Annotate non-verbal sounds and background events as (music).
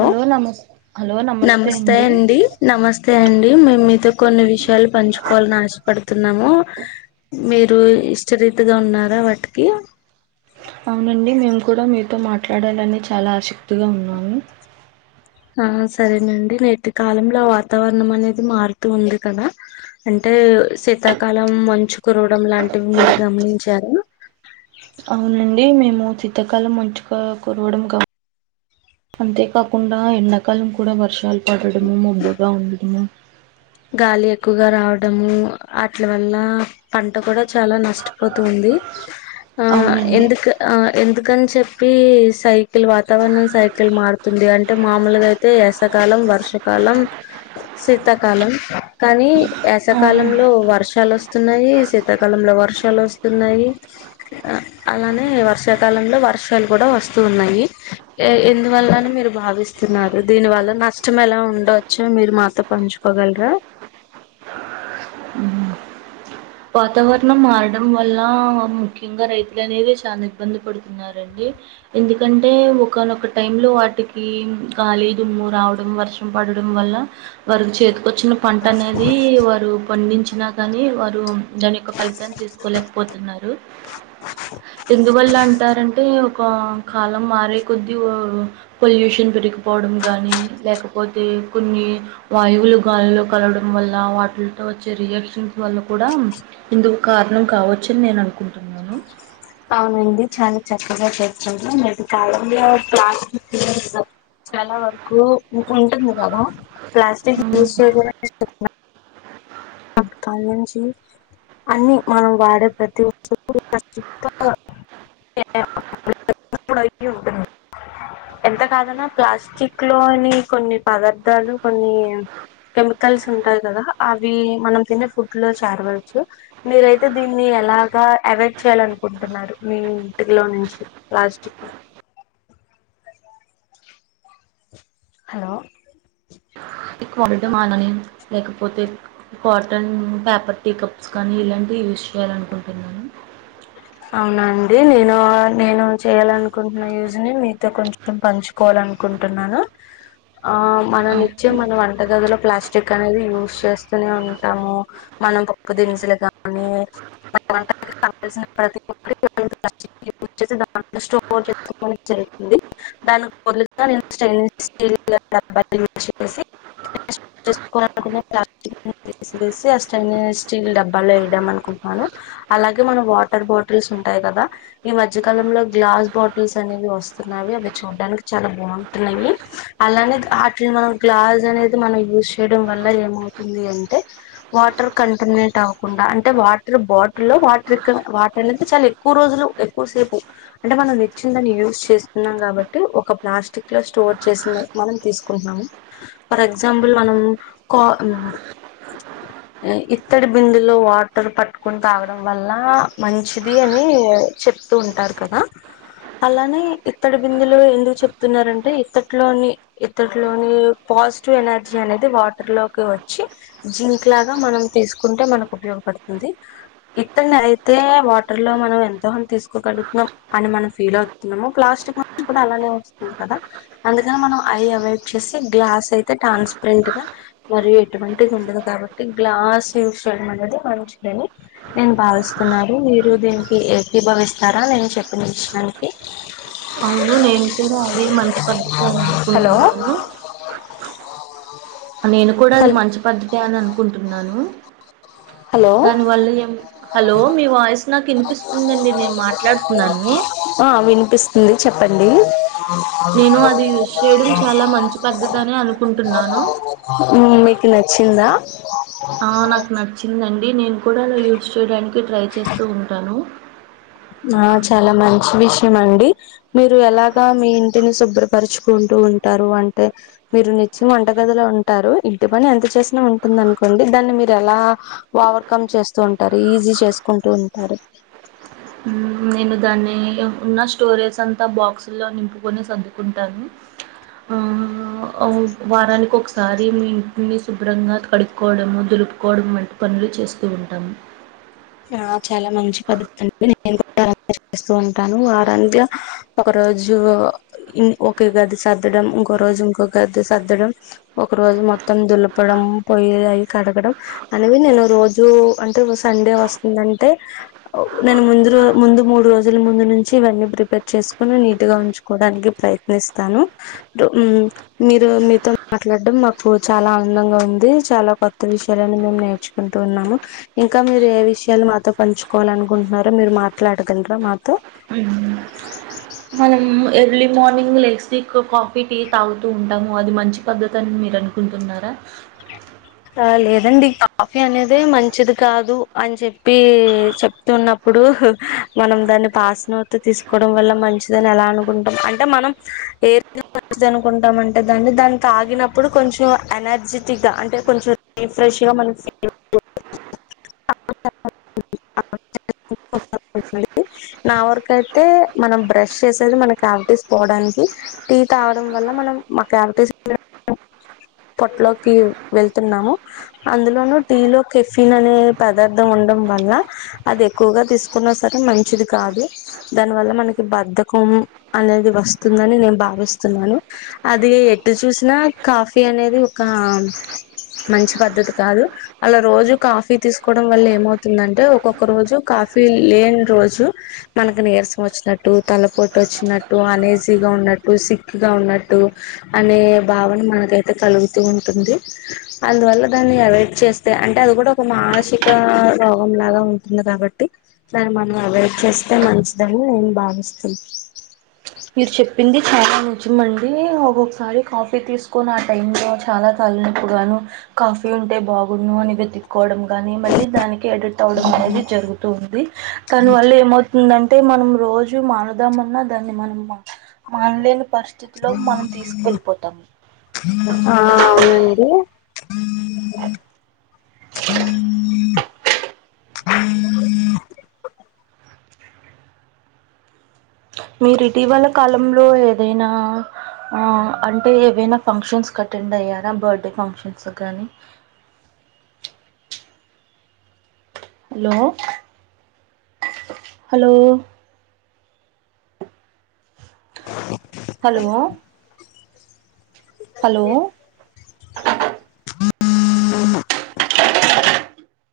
Hello నమస్ hello నమ నమస్తే అండి నమస్తే అండి మేము మీతో కొన్ని విషయాలు పంచుకోవాలని ఆశ పడుతున్నాము మీరు ఇష్టరీతిగా ఉన్నారా వాటికి అవునండి మేము కూడా మీతో మాట్లాడాలని చాలా ఆస్తిగా ఉన్నాము ఆ సరేనండి నేటి కాలంలో వాతావరణం అనేది మారుతూ ఉంది కదా అంటే అంటే శీతాకాలం మంచు కురవడం లాంటివి మీరు గమనించారా అవునండి మేము శీతకాలం మంచుగా కురవడం గా అంతే కాకుండా ఎండాకాలం కూడా వర్షాలు పడడము మబ్బుగా ఉండడము గాలి ఎక్కువగా రావడము అట్ల వల్ల పంట కూడా చాలా నష్టపోతుంది ఆ అవునండి ఎందుకు ఎందుకని చెప్ సైకిల్ వాతావరణం సైకిల్ మారుతుంది అంటే మామూలుగా అయితే ఎసకాలం వర్షకాలం కాలం శీతాకాలం కానీ ఆ యాసకాలంలో వర్షాలు వస్త న్నాయి శీతాకాలంలో వర్షాలు వస్తున్నాయి అలానే వర్షాకాలంలో వర్షాలు కూడా వస్తున్నాయి ఎందువల్లని మీరు భావిస్తున్నారు దీని వల్ల నష్టం ఎలా ఎల్ ఉండవచో మీరు మాతో పంచుకోగలరా వాతావరణం మారడం వల్ల ముఖ్యంగా రైతులు అనేది చాలా ఇబ్బంది పడుతున్నారండి ఎందుకంటే ఒకనొక టై లో వాటికి గాలీ దుమ్ము రావడం వర్షం పడ డడం వల్ల వారికి చేతికొచ్చిన పంట అనేది వారు పండించినా కానీ వారు దాని యొక్క ఫలితాన్ని తీసుకోలేకపోతున్నారు ఎందువల్ల అంటారంటే కాలం మారే కొద్దీ పొల్యూషన్ పెరిగిపోవడం కాగానీ లేకపోతే కొన్ని వాయువులు గాలిలో కలవడం వల్ల వాటిలతో వచ్చే రియాక్షన్స్ వల్ల కూడా ఇందుకు కారణం కావచ్చని నేను అనుకుంటున్నాను అవునండి చాలా చక్కగా (unintelligible) చాలా వరకు ఇక ఉంటుంది కదా ప్లాస్టిక్ మ్మ్. యూస్ (unintelligible) నుంచి అన్ని మనం వాడే ప్రతి (unintelligible) (unintelligible) ఎంత కాదన్నా ప్లాస్టిక్ లోని కొన్ని పదార్థాలు కొన్ని కెమికల్స్ ఉంటాయి కదా అవి మనం తినే ఫుడ్ లో చేరవచ్చు మీరు అయితే దీన్ని ఎలాగా అవాయిడ్ చేయాల అనుకుంటున్నారు మీ ఇంటిలో నుంచి ప్లాస్టిక్ ని హలో ఈ (unintelligible) మానని లేకపోతే కాటన్ పేపర్ టీ కప్స్ కానీ ఇలాంటి యూజ్ చేయాలనుకుంటున్నాను అవునండి నేను నేను చేయ్యాలనుకుంటున్న యూజ్ని మీతో కొంచెం పంచుకోవాలనుకుంటు ంటున్నాను ఆ మన నిత్యం అవును మనం వ వంట గదిలో ప్లాస్టిక్ అనేది యూజ్ చేస్తూనే ఉంటాము మనం పప్పు దినుసులు గానీ మన వంట కావలసిన ప్రతి పంట దినుసులు గాని స్టోర్ చే జరుగుతుంది దానికి బదులుగా నేను స్టెన్లెస్ స్టీల్ (unintelligible) వేసి ఆ స్టైన్ స్టీల్ డబ్బాలో వేద్దామనుకుంటాను అలాగే మనం వా వాటర్ బాటిల్స్ ఉంటాయి కదా ఈ మధ్య కాలంలో గ్లాస్ బాటిల్స్ అనేవి వస్తున్నావి అవి చూడ్డానికి చాలా బాగుంటున్నాయి అలానే అట్లీని మనం గ్లాస్ అనేది మనం యూజ్ చేయడం వల్ల ఏమవుతు అంటే వాటర్ కంటన్నేట్ అవకుండా అంటే వాటర్ బాటిల్లో వాటర్ వాటర్ అనేది చాలా ఎక్కువ రోజులు ఎక్కువసేపు అంటే మనం తెచ్చిన దాన్ని యూజ్ చేస్తున్నాం కాబట్టి ప్లాస్టిక్ లో స్టోర్ చేసిన మనం తీసుకుంటున్నాము ఫర్ ఎగ్జాంపుల్ మనం ఇత్తడి బిందల్లో వాటర్ పట్టుకొని తాగడం వల్ల మంచిది అని చెప్తూ ఉంటారు కదా అలానే ఇత్తడి బిందులో ఎందుకు చెప్తున్నారంటే ఇత్తట్లోని ఇత్తట్లోని పాజిటివ్ ఎనర్జీ అనేది వాటర్ లోకి వచ్చి జింక్ లాగా మనం తీసుకుంటే మనకు ఉపయోగపడుతుంది తుంది ఇత్తడినినేయి యితే వాటర్ లో మనం ఎంతోంది తీసుకోగలుగుతున్నాం అని మనం ఫీల్ అవుతున్నాము ప్లాస్టిక్ నుంచి కూడా అలానే వస్తుంది కదా అందుకని మనం అయి అవాయిడ్ చేసి గ్లాస్ అయితే ట్రాన్స్పరెంట్ గా మ ఎటువంటిది ఉండదు కాబట్టి గ్లాస్ యూస్ చేయడం అనేది మంచిదిని నేను భావిస్ స్తున్నారు మీరు దీనికి ఏభావిస్తారా నేను చెప్పిన విషయానికి అవును నేను కూడా అది మంచి పద్ధతి అని హలో అనుకుంటున్నాను నేను కూడా అది హల్ మంచి పద్ధతే అని అనుకుంటున్నాను హలో దాని వల్ల ఏం హలో మీ వాయిస్ నాకు వినిపిస్తుందండి నేను మాట్లాడుతున్నాను ఆ వి ఉంది చెప్పండి నేను అది యూస్ చేయడం చాలా మంచి పద్ధతి అని అనుకుంటున్నాను మీకు నచ్చిందా నాకు నచ్చిందండి నేను కూడా అలా యూస్ చేయడానికి ట్రై చేస్తూ ఉంటాను ఆ చాలా మంచి విషయం అండి మీరు ఎలాగా మీ ఇంటిని శుభ్రపరచుకుంటు ఉంటారు అంటే మీరునిచ్చి వంటగదిలో ఉంటారు ఇంటి పని ఎంత చేసినా ఉంటుంది అనుకోండి దాన్ని మీరు ఎలా ఓవర్కమ్ చేస్తూ ఉంటారు ఈజీ చేసుకుంటూ ఉంటారు మ్మ్, నేను దాన్ని ఉన్న స్టోరేజ్ అంతా బాక్సుల్లో నింపుకొని సర్దుకుంటాను ఆ వారానికి ఒకసారి మీ మీ శుభ్రంగా కడుక్కోవడము దులుపు పెట్టుకోవడం వంటి పనులు చేస్తూ ఉంటాము ఆ చాలా మంచి పద్ధతి అండి నేను చేస్తూ ఉంటాను వారంత్య ఒక రోజు ఒకే గది సద్దడం ఇంకో రోజు ఇంకొక గది సర్దడం ఒక రోజు మొత్తం దులపడం పోయిలయి కడగడం అనేవి నేను రోజు అంటే సండే వస్తే అంటే నేను ముందు ముందు మూడు రోజుల ముందు నుంచి ఇవన్నీ ప్రిపేర్ చేసుకొని నీ ఉంచుకోవడానికి ప్రయత్నిస్తాను. ఉ మీరు మీతో మాట్లాడం మాకు చాలా ఆనందంగా ఉంది చాలా కొత్త విషయాలను మేము నేర్చుకుంటూ ఉన్నాము ఇంకా మీరు ఏ విషయం ఎలా మాతో పంచుకోవాల అనుకుంటున్నారా మీరు మాట్లాడగలరా మాతో మన ఎర్లీ మార్నింగ్ లేసి కాఫీ, టీ తాగుతూ ఉంటాము. అది మంచి పద్ధతి అని మీరు అనుకుంటున్నారా లేదండి కాఫీ అనేద మంచిది కాదు అని చెప్పి చెప్తున్నప్పు ఇప్పుడు మనం దాన్ని పాసనోటితో తీసుకోవడం వల్ల మంచిదని ఎలా అనుకుంటాం అంటే మనం ఏ మది అనుకుంటాం అంటే దాన్ని దాన్ని తాగినప్పుడు కొంచెం ఎనర్జెటిక్ గా అంటే కొంచెం ఫ్రెష్గా మనం ఫీల్ (unintelligible) నా వరకు అయితే మనం బ్రష్ చేసేది మనకి కావిటీస్ పోడానికి టీ తా కావడం వల్ల మనం మా కావిటీస్ (inaudible) పొట్లోకి వెళ్తున్నాము అందులోనూ టీ లో కెఫిన్ అనే పదార్థం ఉండం వల్ల అదె ఎక్కువగా తీసుకున్నా సరే మంచిది కాదు దానివల్ల మనకి బధ్ధకం అనేది వస్తు ఉందని నేను భావిస్తున్నాను అదీ ఎటు చూసినా కాఫీ అనేది ఒక మంచి పద్ధతి కాదు, అలా రోజు కాఫీ తీసుకోవడం వల్ల ఏమవుతుందంటే ఒక్కొక్క రోజు. కాఫీ లేని రోజు మనకి నీరసం వచ్చినట్టు తలపోటు వచ్చినట్టు అనేజీగా ఉన్నట్టు సిక్ గా ఉన్నట్టు అనే భావన మనకైతే కలుగుతూ ఉంటుంది అందువల్ల దాన్ని అవాయిడ్ చేస్తే అంటే అది కూడా ఒక మానసిక రోగంలాగా ఉంటుంది గా బట్టి దాని మనం అవైడ్ చేస్తే మంచిదని నేను భావిస్తు మీరు చెప్పింది చాలా నుంచి మండీ ఒక్కోక్సారి కాఫీ తీసుకొని ఆ టై లో చాలా తలినొప్పుగాను కాఫీ బీ ఉంటే బాగున్ను అని వెతిక్కోవడం గాని మళ్ళీ దాని కి ఎడిట్ అవడం అనేది జరుగుతూ ఉంది కాని వల్ల ఏమవుతుందన్ టే మనం రోజూ మానుదాం అన్నా దాన్ని మనం మానలేని పరిస్థితిలో మనం తీసుకెళ్ళిపోతాం ఆ అవునండి మీరు ఇటీవల కాలంలో ఏదైనా ఆ అంటే ఏవైనా ఫంక్షన్స్ క అటెండ్ అయ్యారా బర్త్డే ఫంక్షన్స్ కానీ హలో హలో హలో హలో